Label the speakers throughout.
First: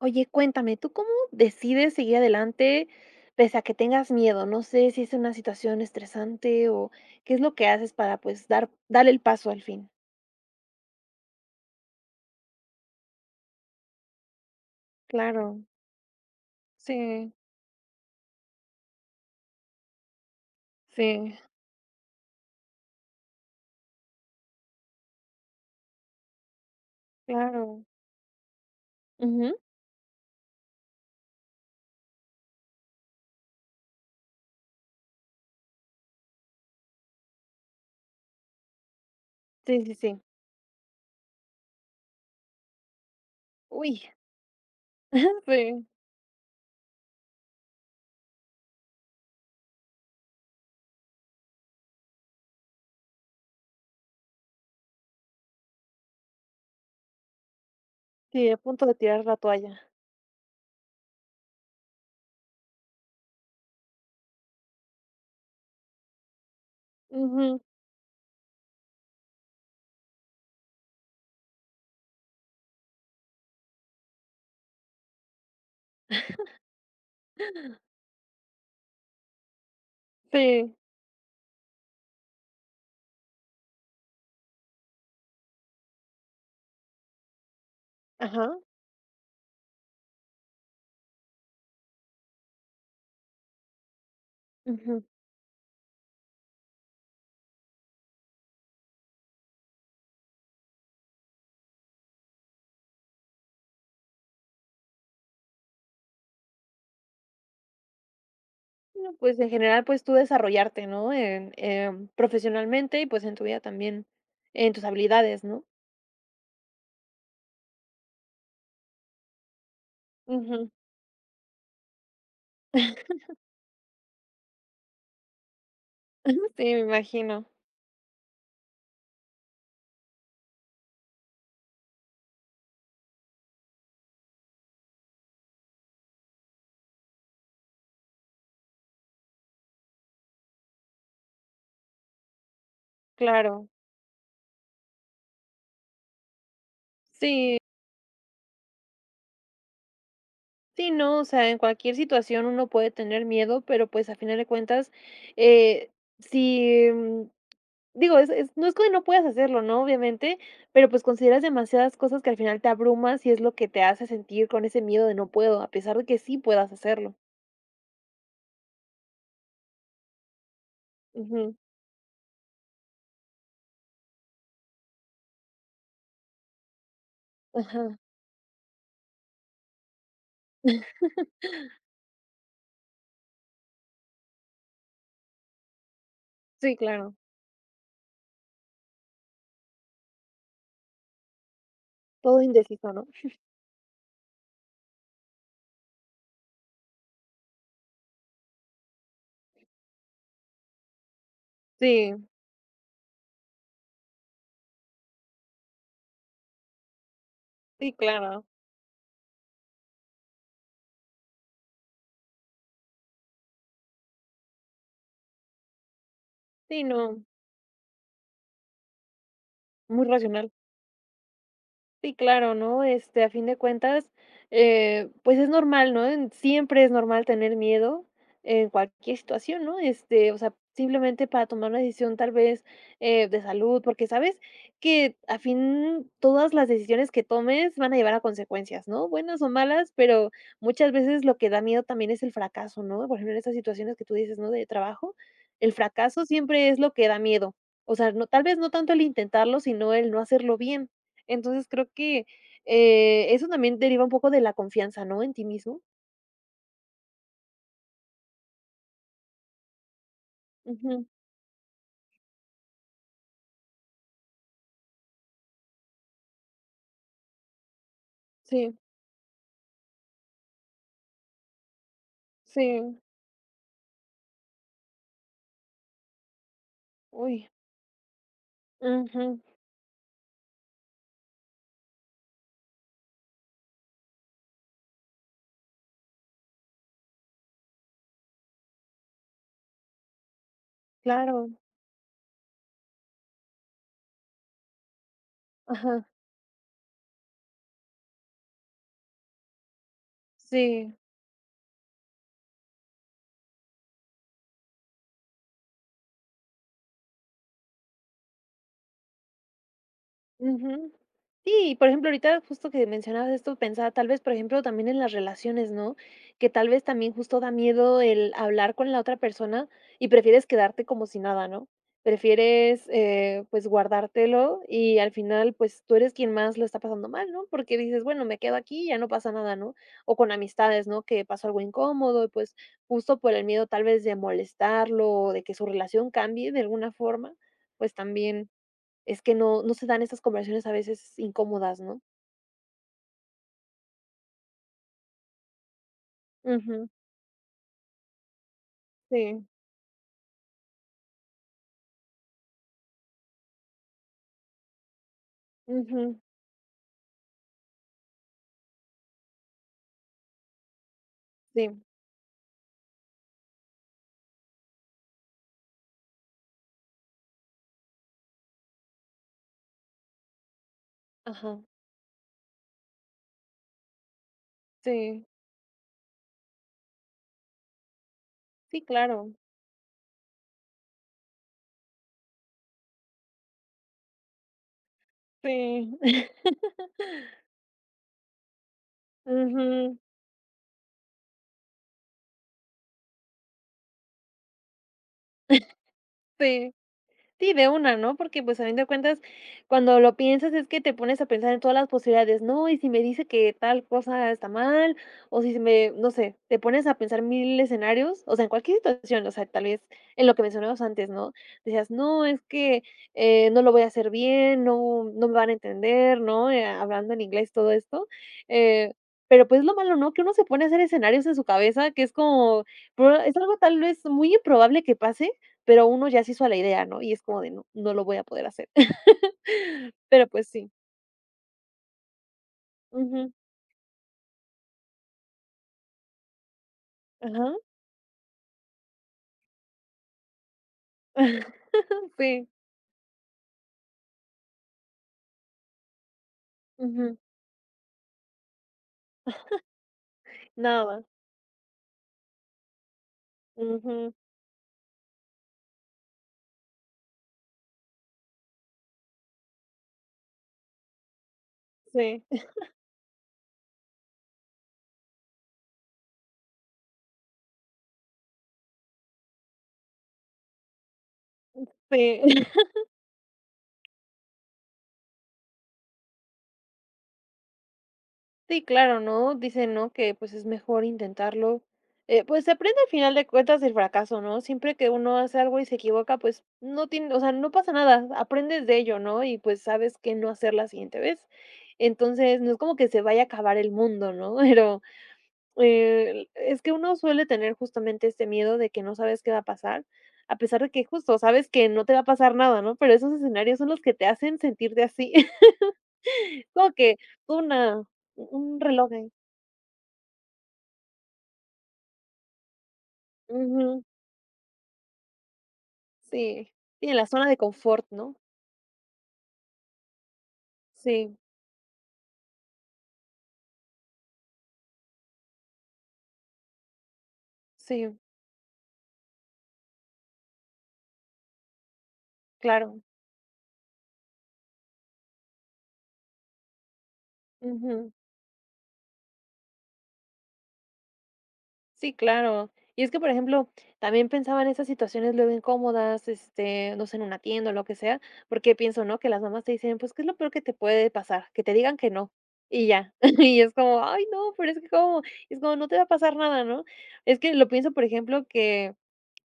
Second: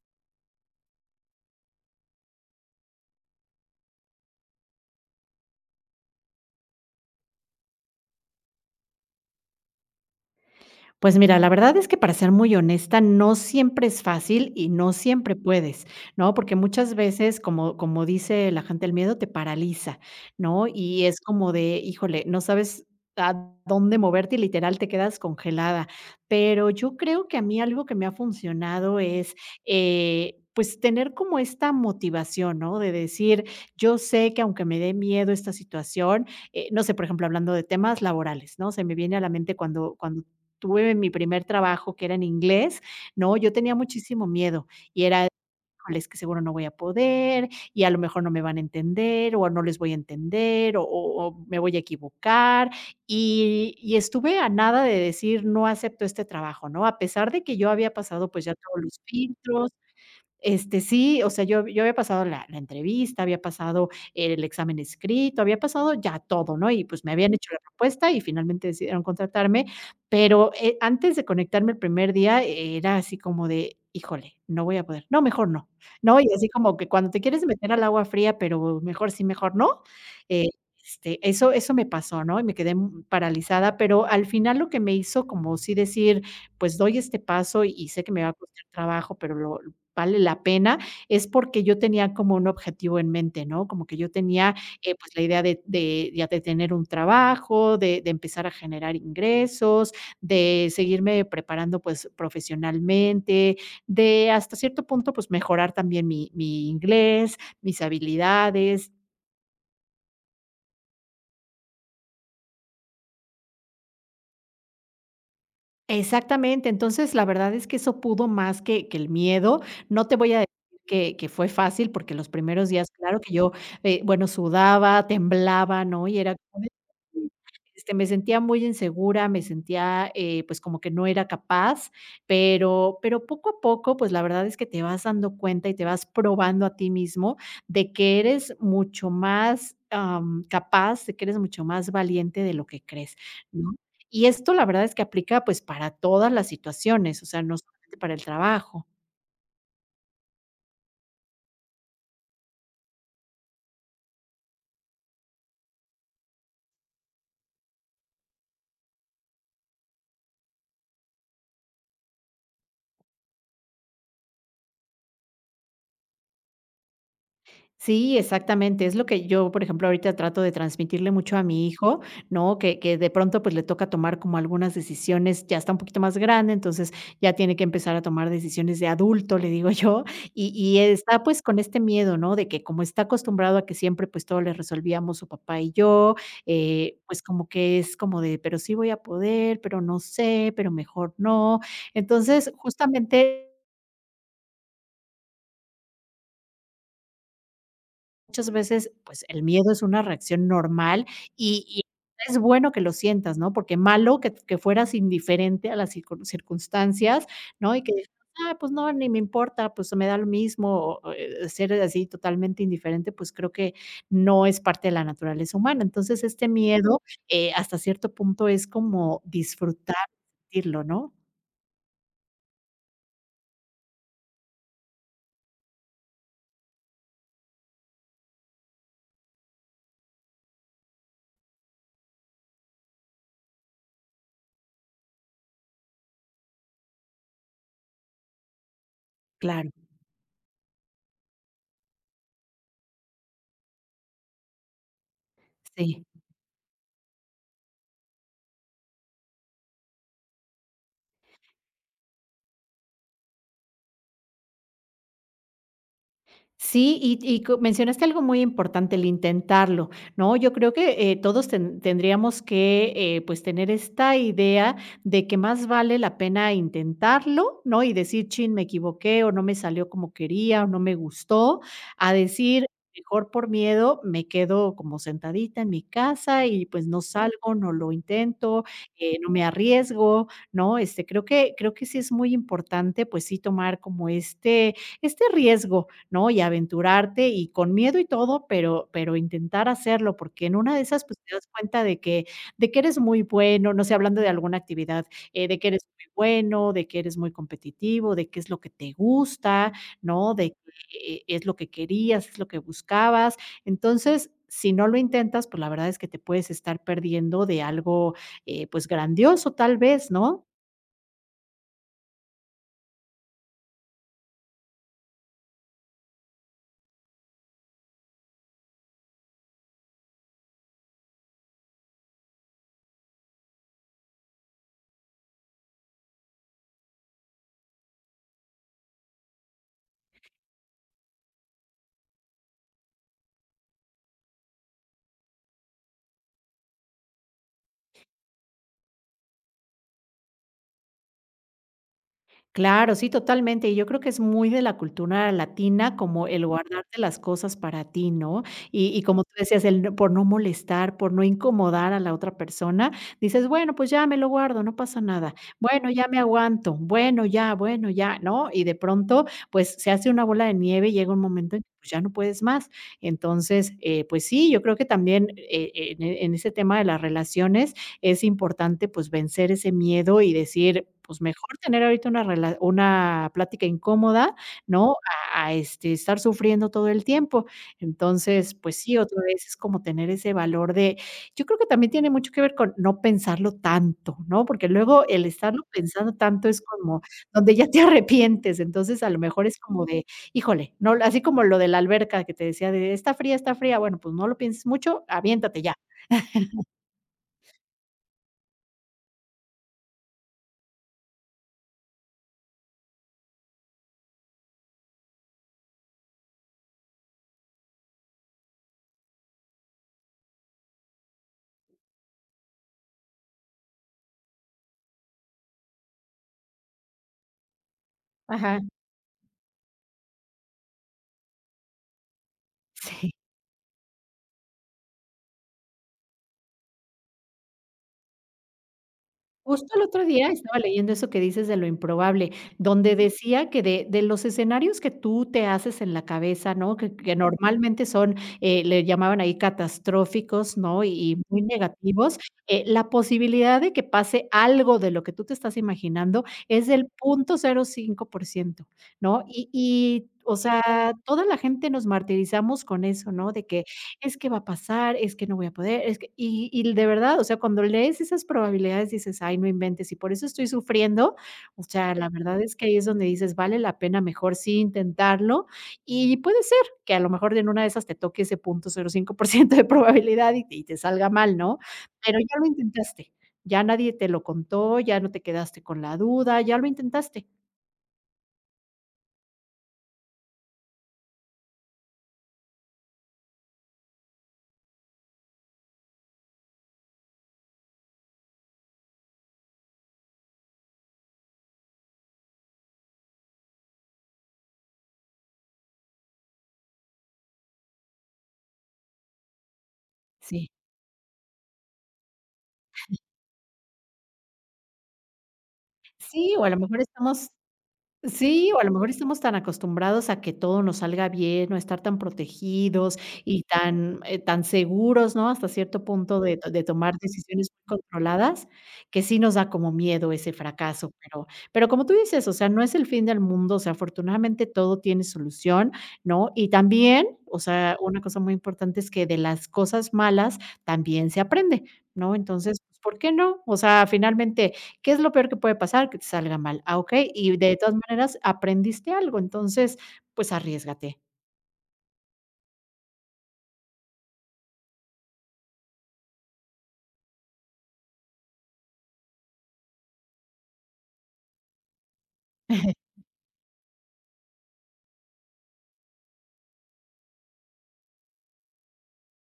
Speaker 1: Oye, cuéntame, ¿tú cómo decides seguir adelante pese a que tengas miedo? No sé si es una situación estresante o qué es lo que haces para pues dar el paso al fin.
Speaker 2: Pues mira, la verdad es que para ser muy honesta, no siempre es fácil y no siempre
Speaker 1: Claro,
Speaker 2: puedes, ¿no? Porque muchas
Speaker 1: sí,
Speaker 2: veces, como dice la gente, el miedo te paraliza, ¿no? Y es
Speaker 1: sí,
Speaker 2: como de, híjole, no sabes a dónde moverte y literal te quedas congelada. Pero yo creo que a mí algo
Speaker 1: claro,
Speaker 2: que me ha funcionado es,
Speaker 1: ujú,
Speaker 2: pues tener como esta motivación, ¿no? De decir, yo sé que aunque me dé miedo esta situación, no sé, por ejemplo, hablando de temas laborales, ¿no? Se me viene a la mente
Speaker 1: sí, sí,
Speaker 2: cuando,
Speaker 1: sí.
Speaker 2: cuando tuve mi primer trabajo, que era en inglés, ¿no? Yo tenía
Speaker 1: Uy,
Speaker 2: muchísimo miedo y era:
Speaker 1: sí,
Speaker 2: "Híjole, es que seguro no voy a poder, y a lo mejor no me van a entender, o no les voy a entender, o me voy a equivocar". Y estuve a nada de decir: "No acepto este trabajo", ¿no? A pesar de que yo había pasado, pues,
Speaker 1: sí,
Speaker 2: ya
Speaker 1: a
Speaker 2: todos
Speaker 1: punto de
Speaker 2: los
Speaker 1: tirar la
Speaker 2: filtros,
Speaker 1: toalla.
Speaker 2: sí, o sea, yo había pasado la entrevista, había pasado el examen escrito, había pasado ya todo, ¿no? Y, pues, me habían hecho la
Speaker 1: Ujú,
Speaker 2: propuesta y finalmente decidieron contratarme, pero, antes de conectarme el primer día, era así como de: "Híjole, no voy a poder. No, mejor no". ¿No? Y así como que cuando te quieres meter al agua fría, pero mejor sí, mejor no. Eh,
Speaker 1: sí,
Speaker 2: eso me pasó, ¿no? Y me quedé paralizada, pero al final lo que me hizo como sí decir: "Pues, doy este paso y sé que me va a
Speaker 1: ajá.
Speaker 2: costar trabajo, pero lo vale la pena", es porque yo tenía como un objetivo en mente, ¿no? Como que yo tenía,
Speaker 1: Ujú.
Speaker 2: pues, la idea de ya de tener un trabajo, de empezar a generar ingresos, de seguirme preparando, pues, profesionalmente, de hasta cierto punto, pues, mejorar también mi inglés, mis habilidades.
Speaker 1: Bueno, pues en general pues tú desarrollarte, ¿no? En, profesionalmente y pues en tu vida también, en tus habilidades, ¿no?
Speaker 2: Exactamente. Entonces, la verdad es que eso pudo más que el miedo. No te voy a decir
Speaker 1: Ujú,
Speaker 2: que fue fácil, porque los primeros días, claro que yo, bueno, sudaba, temblaba, ¿no? Y era
Speaker 1: sí,
Speaker 2: como de
Speaker 1: me
Speaker 2: "Ay",
Speaker 1: imagino.
Speaker 2: me sentía muy insegura, me sentía, pues, como que no era capaz, pero poco a poco, pues, la verdad es que te vas dando cuenta y te vas probando a ti mismo de que eres mucho más, capaz, de que eres mucho más valiente de lo que crees,
Speaker 1: Claro.
Speaker 2: ¿no? Y esto la verdad es que aplica, pues, para todas las situaciones, o sea, no
Speaker 1: Sí,
Speaker 2: solamente para el trabajo.
Speaker 1: sí, no, o sea, en cualquier situación uno puede tener miedo, pero pues a final de cuentas, eh, si, digo, no es que no puedas hacerlo, ¿no? Obviamente, pero pues consideras demasiadas cosas que al final te abrumas y es lo que te hace sentir con ese miedo de no puedo, a pesar de que sí puedas hacerlo.
Speaker 2: Sí, exactamente. Es lo que yo, por ejemplo, ahorita trato de transmitirle mucho a
Speaker 1: Ujú,
Speaker 2: mi hijo, ¿no? Que de pronto pues le toca tomar como algunas decisiones, ya está un poquito más grande, entonces ya tiene que empezar
Speaker 1: ajá.
Speaker 2: a tomar decisiones de adulto, le digo yo, y está pues con este miedo, ¿no? De que como está acostumbrado a que siempre pues todo le resolvíamos su papá y yo,
Speaker 1: Sí, claro.
Speaker 2: pues como que es como de, pero sí voy a poder, pero no sé, pero mejor no.
Speaker 1: Todo
Speaker 2: Entonces,
Speaker 1: indeciso, ¿no?
Speaker 2: justamente, muchas veces, pues, el miedo es una reacción normal y
Speaker 1: Sí,
Speaker 2: es bueno que lo sientas, ¿no? Porque malo que fueras indiferente a las circunstancias, ¿no? Y que,
Speaker 1: sí, claro.
Speaker 2: pues no, ni me importa, pues me da lo mismo, o, ser así totalmente indiferente, pues creo que no es parte de la naturaleza humana. Entonces, este
Speaker 1: Sí,
Speaker 2: miedo,
Speaker 1: no.
Speaker 2: hasta cierto punto es como disfrutar,
Speaker 1: Muy racional.
Speaker 2: sentirlo, ¿no?
Speaker 1: Sí, claro, ¿no? Este, a fin de cuentas, pues es normal, ¿no? Siempre es normal tener miedo en cualquier situación, ¿no? Este, o sea, simplemente para tomar una decisión tal vez de salud, porque sabes que a fin todas las decisiones que tomes van a llevar a consecuencias, ¿no? Buenas o
Speaker 2: Claro,
Speaker 1: malas, pero muchas veces lo que da miedo también es el fracaso, ¿no? Por ejemplo, en estas situaciones que tú dices, ¿no? De trabajo, el
Speaker 2: sí.
Speaker 1: fracaso siempre es lo que da miedo. O sea, no, tal vez no tanto el intentarlo, sino el no hacerlo bien. Entonces, creo que, eso también deriva un poco de la confianza, ¿no?, en ti mismo.
Speaker 2: Sí, y co mencionaste algo muy importante, el intentarlo, ¿no? Yo creo
Speaker 1: Ujú.
Speaker 2: que, todos tendríamos que, pues, tener esta idea de que más vale la pena intentarlo, ¿no? Y decir: "Chin, me
Speaker 1: Sí,
Speaker 2: equivoqué, o no me salió como quería, o no me gustó", a decir:
Speaker 1: sí.
Speaker 2: "Mejor por miedo me quedo como sentadita en mi casa y, pues, no
Speaker 1: Uy.
Speaker 2: salgo, no lo intento, no
Speaker 1: Ujú.
Speaker 2: me arriesgo", ¿no? Este, creo que sí es muy importante, pues sí, tomar como este riesgo, ¿no? Y aventurarte y con miedo y todo, pero intentar hacerlo, porque en una de esas, pues, te das
Speaker 1: Claro.
Speaker 2: cuenta de que eres muy bueno, no sé, hablando de alguna actividad, de que eres muy
Speaker 1: Ajá.
Speaker 2: bueno, de que eres muy competitivo, de qué es lo que te gusta, ¿no? De
Speaker 1: Sí.
Speaker 2: que, es lo que querías, es lo que buscabas. Entonces, si no lo intentas, pues, la verdad es que te puedes estar perdiendo de algo, pues, grandioso, tal vez, ¿no?
Speaker 1: Ujú. Sí, y por ejemplo, ahorita justo que mencionabas esto, pensaba tal vez, por ejemplo, también en las relaciones, ¿no? Que tal vez también justo da miedo el hablar con la otra persona y prefieres quedarte como si nada, ¿no? Prefieres, pues, guardártelo y al final, pues, tú eres quien más lo está pasando mal, ¿no? Porque dices, bueno, me quedo aquí ya no pasa nada, ¿no? O con amistades, ¿no? Que pasó algo incómodo y pues justo por el miedo tal vez de molestarlo o de que su relación cambie de alguna forma, pues también es que no se dan esas conversaciones a veces incómodas, ¿no?
Speaker 2: Claro, sí, totalmente. Y yo creo que es muy de la cultura latina como el
Speaker 1: Ujú,
Speaker 2: guardarte las cosas para ti, ¿no? Y como tú
Speaker 1: sí,
Speaker 2: decías, el no por no molestar, por no incomodar a la otra persona, dices: "Bueno, pues ya me lo guardo, no pasa nada. Bueno, ya
Speaker 1: ujú,
Speaker 2: me aguanto. Bueno, ya, bueno, ya", ¿no? Y de pronto, pues, se hace una bola de nieve y llega un momento en que,
Speaker 1: sí.
Speaker 2: pues, ya no puedes más. Entonces, pues sí, yo creo que también, en ese tema de las relaciones, es importante, pues, vencer ese miedo y decir, pues, mejor
Speaker 1: Ajá.
Speaker 2: tener ahorita una plática incómoda, ¿no?
Speaker 1: Sí,
Speaker 2: A estar sufriendo todo el tiempo. Entonces, pues
Speaker 1: sí,
Speaker 2: sí, otra
Speaker 1: claro,
Speaker 2: vez es como tener ese valor de, yo creo que también tiene mucho que ver con no pensarlo tanto, ¿no? Porque luego el estarlo
Speaker 1: sí.
Speaker 2: pensando tanto es como donde ya te arrepientes. Entonces, a lo mejor es como
Speaker 1: Ujú,
Speaker 2: de, híjole, no, así como lo de la alberca que te decía de está fría, está fría. Bueno, pues no lo pienses mucho, aviéntate ya.
Speaker 1: sí. Sí, de una, ¿no? Porque, pues, a fin de cuentas, cuando lo piensas es que te pones a pensar en todas las posibilidades, ¿no? Y si me dice que tal cosa está mal, o si me, no sé, te pones a pensar mil escenarios, o sea, en cualquier situación, o sea, tal vez en lo que mencionamos antes, ¿no? Decías, no, es que no lo voy a hacer bien, no, no me van a entender, ¿no? Hablando en inglés, todo esto.
Speaker 2: Ajá,
Speaker 1: eh, pero pues lo malo, ¿no? Que uno se pone a hacer escenarios en su cabeza, que es como,
Speaker 2: sí.
Speaker 1: es algo tal vez muy improbable que pase, pero uno ya se hizo a la idea, ¿no? Y es como de no, no lo voy a poder hacer.
Speaker 2: Justo el otro día
Speaker 1: Pero, pues
Speaker 2: estaba
Speaker 1: sí.
Speaker 2: leyendo eso que dices de lo improbable, donde
Speaker 1: Ujú.
Speaker 2: decía que de los escenarios que tú te haces en la cabeza, ¿no? Que
Speaker 1: Ajá.
Speaker 2: normalmente son, le llamaban ahí catastróficos, ¿no? Y muy negativos,
Speaker 1: Sí.
Speaker 2: la posibilidad de que pase algo de lo que tú te estás imaginando es del
Speaker 1: Ujú.
Speaker 2: 0.05%, ¿no? Y, o sea,
Speaker 1: Nada.
Speaker 2: toda la gente nos martirizamos con eso, ¿no? De que
Speaker 1: Ujú.
Speaker 2: es que va a pasar, es que no voy a poder, es que y de verdad, o sea, cuando lees esas probabilidades dices: "Ay, no inventes, y por eso estoy sufriendo", o sea, la
Speaker 1: Sí.
Speaker 2: verdad es que ahí es donde dices: "Vale la pena mejor sí intentarlo", y puede ser que a lo mejor en una de esas te toque ese punto 0.5% de probabilidad y te salga mal, ¿no? Pero
Speaker 1: Sí.
Speaker 2: ya lo intentaste, ya nadie te lo contó, ya no te quedaste con la duda, ya lo intentaste.
Speaker 1: Sí, claro, ¿no? Dicen, ¿no? Que, pues, es mejor intentarlo. Pues, se aprende al final de cuentas del fracaso, ¿no? Siempre que uno hace algo y se equivoca, pues, no tiene, o sea, no pasa nada, aprendes de ello, ¿no? Y, pues, sabes qué no hacer la siguiente vez. Entonces, no es como que se vaya a acabar el mundo, ¿no? Pero es que uno suele tener justamente este miedo de que no sabes qué va a pasar, a
Speaker 2: Sí.
Speaker 1: pesar de que justo sabes que no te va a pasar nada, ¿no? Pero esos escenarios son los que te hacen sentirte así,
Speaker 2: Sí, o a lo
Speaker 1: como
Speaker 2: mejor
Speaker 1: que
Speaker 2: estamos
Speaker 1: una
Speaker 2: Sí, o
Speaker 1: un
Speaker 2: a lo mejor
Speaker 1: reloj ahí.
Speaker 2: estamos tan acostumbrados a que todo nos salga bien, o a estar tan protegidos y
Speaker 1: Ujú,
Speaker 2: tan, tan seguros, ¿no? Hasta cierto punto de to
Speaker 1: sí,
Speaker 2: de
Speaker 1: sí,
Speaker 2: tomar
Speaker 1: en la zona de
Speaker 2: decisiones muy
Speaker 1: confort, ¿no?
Speaker 2: controladas, que sí nos da como miedo ese fracaso,
Speaker 1: Sí,
Speaker 2: pero como tú dices, o sea, no es el fin del mundo, o sea, afortunadamente todo tiene solución, ¿no? Y también, o sea,
Speaker 1: sí,
Speaker 2: una cosa muy importante es que de las cosas malas también se aprende, ¿no? Entonces, pues,
Speaker 1: claro.
Speaker 2: ¿por qué no? O sea, finalmente, ¿qué es lo peor que puede pasar? Que te salga mal. Ah, okey, y de todas
Speaker 1: Ujú.
Speaker 2: maneras aprendiste algo, entonces, pues arriesgate.
Speaker 1: Sí, claro. Y es que, por ejemplo, también pensaba en esas situaciones luego incómodas, este, no sé, en una tienda o lo que sea, porque pienso, ¿no? Que las mamás te dicen, pues, ¿qué es lo peor que te puede pasar? Que te digan que no. Y ya. Y es como, ay, no, pero es que como, es como, no te va a pasar nada, ¿no? Es que lo pienso, por ejemplo, que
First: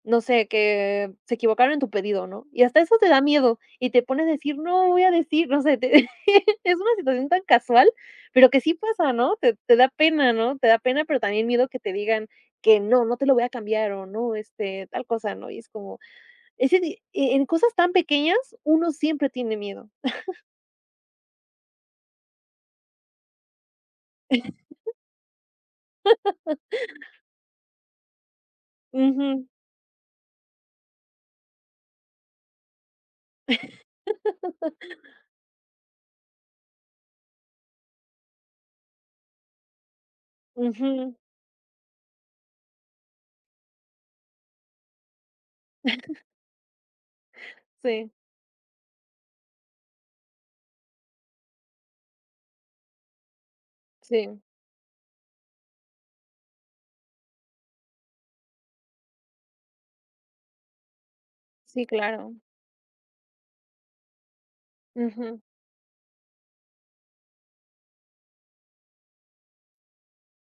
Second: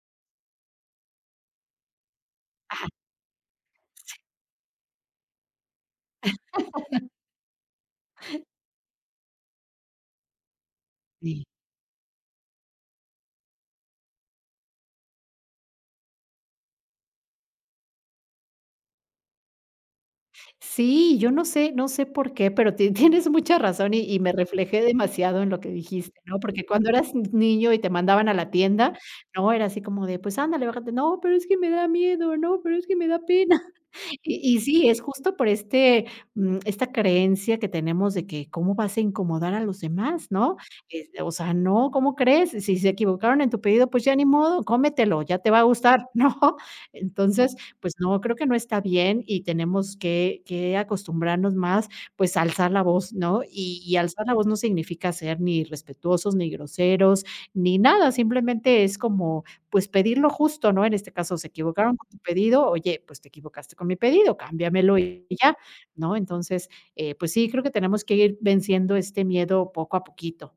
Speaker 1: no sé, que se equivocaron en tu pedido, ¿no? Y hasta
Speaker 2: Ajá,
Speaker 1: eso te da miedo, y te pones a decir: "No voy a decir", no sé, te es una situación tan casual, pero que sí pasa, ¿no? Te da pena, ¿no? Te da pena, pero
Speaker 2: sí.
Speaker 1: también miedo que te digan que no, no te lo voy a cambiar o no, este, tal cosa, ¿no? Y es como ese di e en cosas tan pequeñas uno siempre tiene miedo.
Speaker 2: Sí, yo no sé por qué, pero ti tienes mucha razón y me reflejé demasiado en lo que dijiste, ¿no? Porque cuando eras n niño y te mandaban a la tienda,
Speaker 1: Ujú,
Speaker 2: ¿no? Era así como de: "Pues ándale, bájate". "No, pero es que me da miedo, no, pero es que me da pena". Y sí, es justo por este, esta creencia que tenemos de que, ¿cómo vas a incomodar a los demás?, ¿no? Es,
Speaker 1: ujú.
Speaker 2: o sea, no, ¿cómo crees? Si se equivocaron en tu pedido, pues ya ni modo, cómetelo, ya te va a gustar, ¿no? Entonces, pues
Speaker 1: Sí,
Speaker 2: no, creo que no está bien y tenemos que acostumbrarnos más, pues, a alzar la voz, ¿no? Y alzar la
Speaker 1: sí,
Speaker 2: voz no significa ser ni irrespetuosos, ni groseros, ni nada, simplemente es como pues, pedir lo justo, ¿no? En este caso, se
Speaker 1: sí,
Speaker 2: equivocaron con tu
Speaker 1: claro.
Speaker 2: pedido, oye, pues, te equivocaste con mi pedido, cámbiamelo y
Speaker 1: Ujú.
Speaker 2: ya, ¿no? Entonces, pues sí, creo que tenemos que ir venciendo este miedo poco a poquito.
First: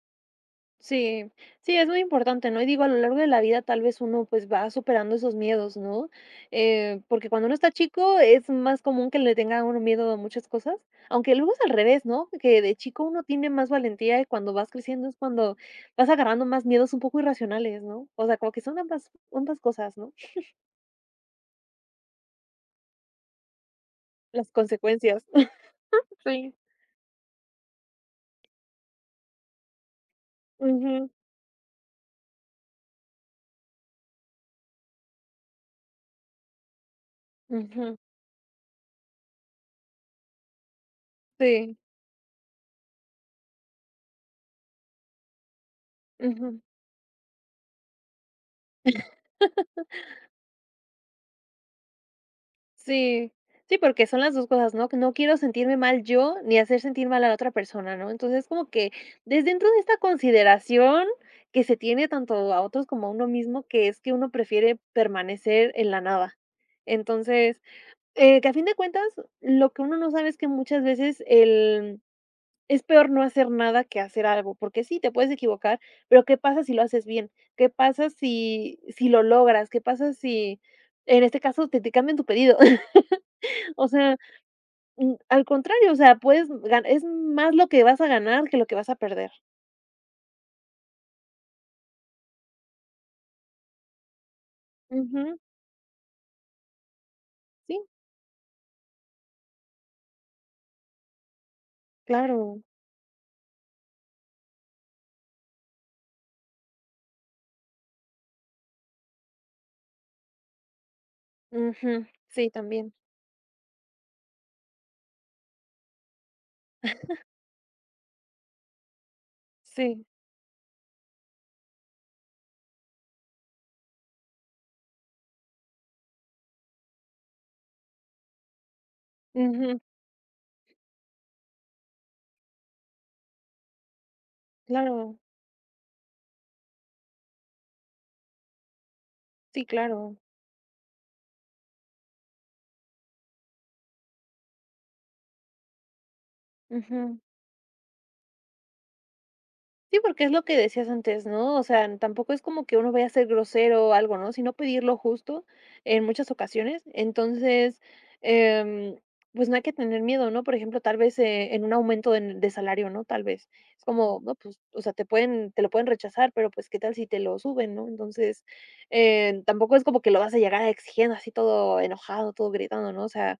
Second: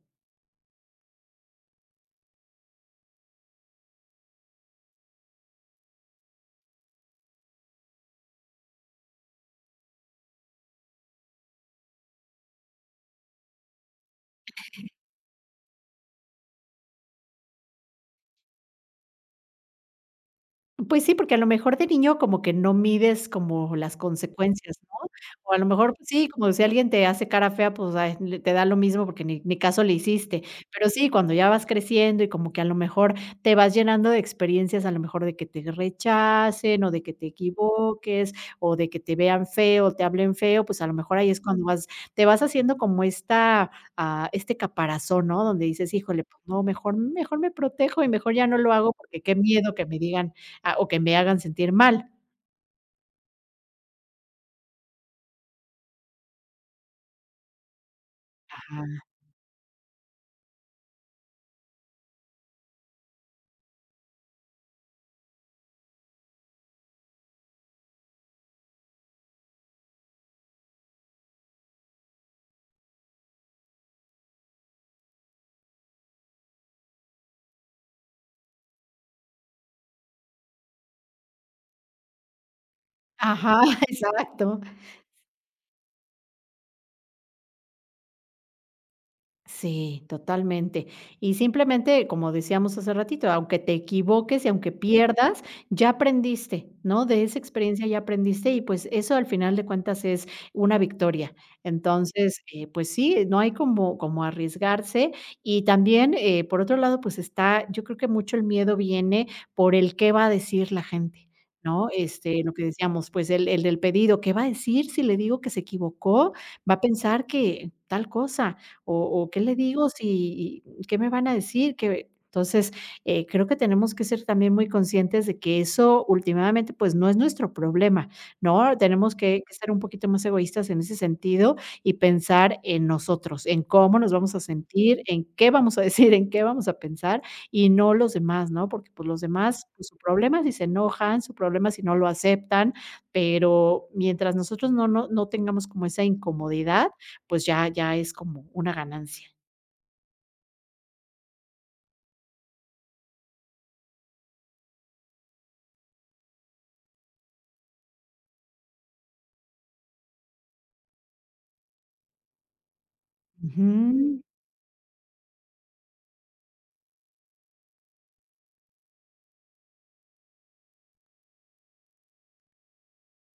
Speaker 1: Sí, sí, es muy importante, ¿no? Y digo, a lo largo de la vida tal vez uno pues va superando esos miedos, ¿no? Porque cuando uno está chico es más común que le tenga uno miedo a muchas cosas, aunque luego es al revés, ¿no? Que de chico uno tiene más valentía y cuando vas creciendo es cuando vas agarrando más miedos un poco irracionales, ¿no? O sea, como que son ambas cosas, ¿no?
Speaker 2: Pues sí, porque a lo mejor de niño como que no mides como las
Speaker 1: Las
Speaker 2: consecuencias, ¿no?
Speaker 1: consecuencias.
Speaker 2: O a lo mejor pues sí, como
Speaker 1: Sí.
Speaker 2: si alguien te hace cara fea, pues, ay, le te da lo mismo porque ni caso le hiciste. Pero sí,
Speaker 1: Ujú,
Speaker 2: cuando ya vas creciendo y como que a lo mejor te vas llenando de experiencias, a lo mejor de que te rechacen, o de que te
Speaker 1: ujú,
Speaker 2: equivoques, o de que te vean feo, te hablen feo, pues, a lo mejor ahí es cuando
Speaker 1: sí.
Speaker 2: vas te vas haciendo como esta, este caparazón, ¿no? Donde dices: "Híjole, pues
Speaker 1: Ujú.
Speaker 2: no, mejor me protejo y mejor ya no lo hago porque qué miedo que me digan. Ah, o que me hagan sentir mal".
Speaker 1: Sí, sí, porque son las 2 cosas, ¿no? Que no quiero sentirme mal yo, ni hacer sentir mal a la otra persona, ¿no? Entonces, como
Speaker 2: Ajá.
Speaker 1: que desde dentro de esta consideración que se tiene tanto a otros como a uno mismo, que es que uno prefiere permanecer en la nada. Entonces, que a fin de cuentas, lo que uno no sabe es que muchas veces el es peor no hacer nada que hacer algo, porque sí, te puedes equivocar, pero ¿qué pasa si lo haces bien? ¿Qué pasa si lo logras? ¿Qué pasa si, en este caso, te cambian tu pedido?
Speaker 2: Ajá,
Speaker 1: O sea,
Speaker 2: exacto.
Speaker 1: Al contrario, o sea, puedes gan es más lo que vas a ganar que lo que vas a perder.
Speaker 2: Sí, totalmente. Y simplemente, como decíamos hace ratito, aunque te equivoques y aunque
Speaker 1: Ujú,
Speaker 2: pierdas, ya aprendiste, ¿no? De esa experiencia
Speaker 1: sí,
Speaker 2: ya aprendiste y pues eso al final de cuentas es una victoria. Entonces,
Speaker 1: claro.
Speaker 2: pues sí, no hay como, como arriesgarse. Y también, por otro lado, pues está, yo creo que mucho el miedo viene por el qué va a decir la gente. ¿No?
Speaker 1: Ujú,
Speaker 2: Este,
Speaker 1: sí,
Speaker 2: lo que
Speaker 1: también.
Speaker 2: decíamos, pues el del pedido, ¿qué va a decir si le digo que se equivocó? Va a pensar que tal cosa, o qué le digo,
Speaker 1: Sí,
Speaker 2: si qué me van a decir, que entonces, creo que tenemos que ser también muy conscientes de que eso últimamente, pues, no es nuestro problema, ¿no? Tenemos que ser un
Speaker 1: ujú,
Speaker 2: poquito más egoístas en ese sentido y pensar en nosotros, en cómo nos vamos a sentir,
Speaker 1: claro.
Speaker 2: en qué vamos a decir, en qué vamos a pensar y no los demás, ¿no? Porque, pues, los
Speaker 1: Sí,
Speaker 2: demás, pues, su
Speaker 1: claro.
Speaker 2: problema es si se enojan, su problema es si no lo aceptan, pero mientras nosotros no tengamos como esa incomodidad,
Speaker 1: Ujú.
Speaker 2: pues ya ya es como una ganancia.
Speaker 1: Sí, porque es lo que decías antes, ¿no? O sea, tampoco es como que uno vaya a ser grosero o algo, ¿no? Sino pedir lo justo en muchas ocasiones. Entonces, em, pues no hay que tener miedo, ¿no? Por ejemplo, tal vez en un aumento de salario, ¿no? Tal vez. Es como,
Speaker 2: Ujú.
Speaker 1: no, pues, o sea, te pueden, te lo pueden rechazar, pero pues, ¿qué tal si te lo suben?, ¿no? Entonces, tampoco es como que lo vas a llegar exigiendo así todo enojado, todo gritando, ¿no? O sea,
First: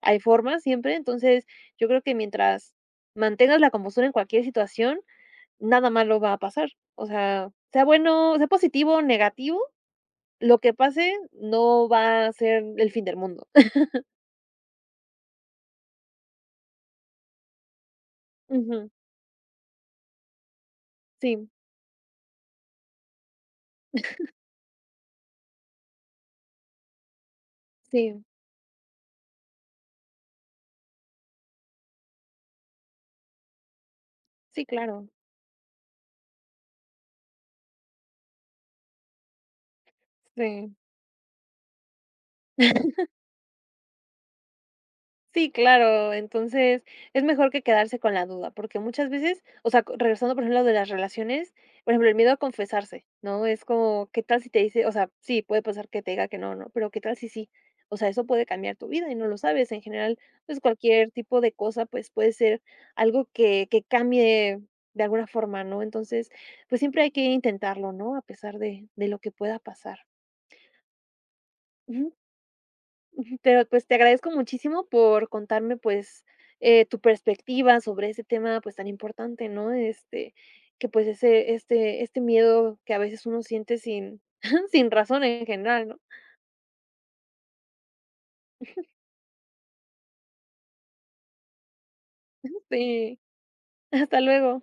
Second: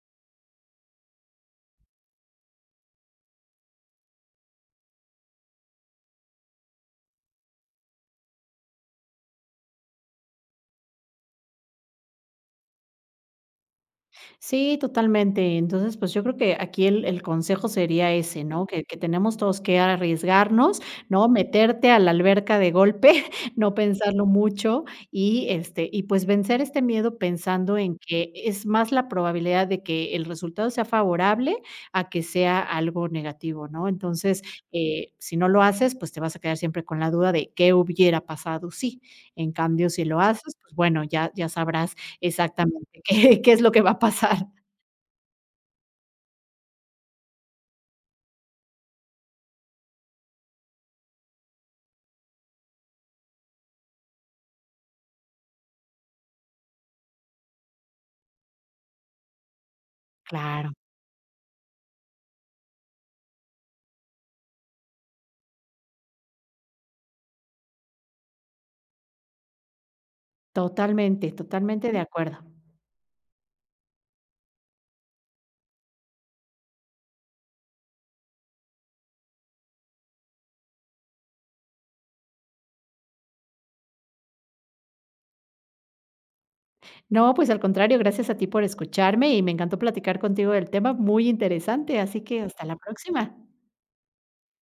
Speaker 1: hay formas siempre. Entonces, yo creo que mientras mantengas la compostura en cualquier situación, nada malo va a pasar. O sea, sea bueno, sea positivo, negativo, lo que pase no va a ser el fin del mundo.
Speaker 2: Sí, totalmente. Entonces, pues, yo creo que aquí el consejo sería ese, ¿no?
Speaker 1: Ujú.
Speaker 2: Que tenemos todos que arriesgarnos, ¿no?
Speaker 1: Sí,
Speaker 2: Meterte a la alberca de golpe, no pensarlo mucho y, este, y pues, vencer este miedo pensando en
Speaker 1: sí,
Speaker 2: que es más la probabilidad de que el resultado sea favorable a que sea algo negativo, ¿no? Entonces,
Speaker 1: sí, claro,
Speaker 2: si no lo haces, pues, te vas a quedar siempre con la duda de qué hubiera pasado sí. En cambio, si lo haces, pues,
Speaker 1: sí.
Speaker 2: bueno, ya sabrás. Exactamente, ¿qué es lo que va a pasar?
Speaker 1: Sí, claro. Entonces, es mejor que quedarse con la duda, porque muchas veces, o sea, regresando, por ejemplo, de las relaciones, por ejemplo, el miedo a confesarse, ¿no? Es como, ¿qué tal si te dice?, o sea, sí, puede pasar que te diga que no, no, pero ¿qué tal si sí? O sea, eso puede cambiar tu vida y no lo sabes. En general, pues
Speaker 2: Claro,
Speaker 1: cualquier tipo de cosa, pues puede ser algo que cambie de alguna forma, ¿no? Entonces, pues siempre hay que intentarlo, ¿no? A pesar de lo que pueda pasar.
Speaker 2: totalmente, totalmente de
Speaker 1: Ujú.
Speaker 2: acuerdo.
Speaker 1: Pero, pues, te agradezco muchísimo por contarme, pues, tu perspectiva sobre ese tema, pues, tan importante, ¿no? Este, que, pues, ese este este miedo que a veces uno siente sin sin razón en general, ¿no?
Speaker 2: No, pues al contrario, gracias a ti por escucharme y me encantó platicar contigo del tema, muy interesante, así que hasta la
Speaker 1: Sí,
Speaker 2: próxima.
Speaker 1: hasta luego.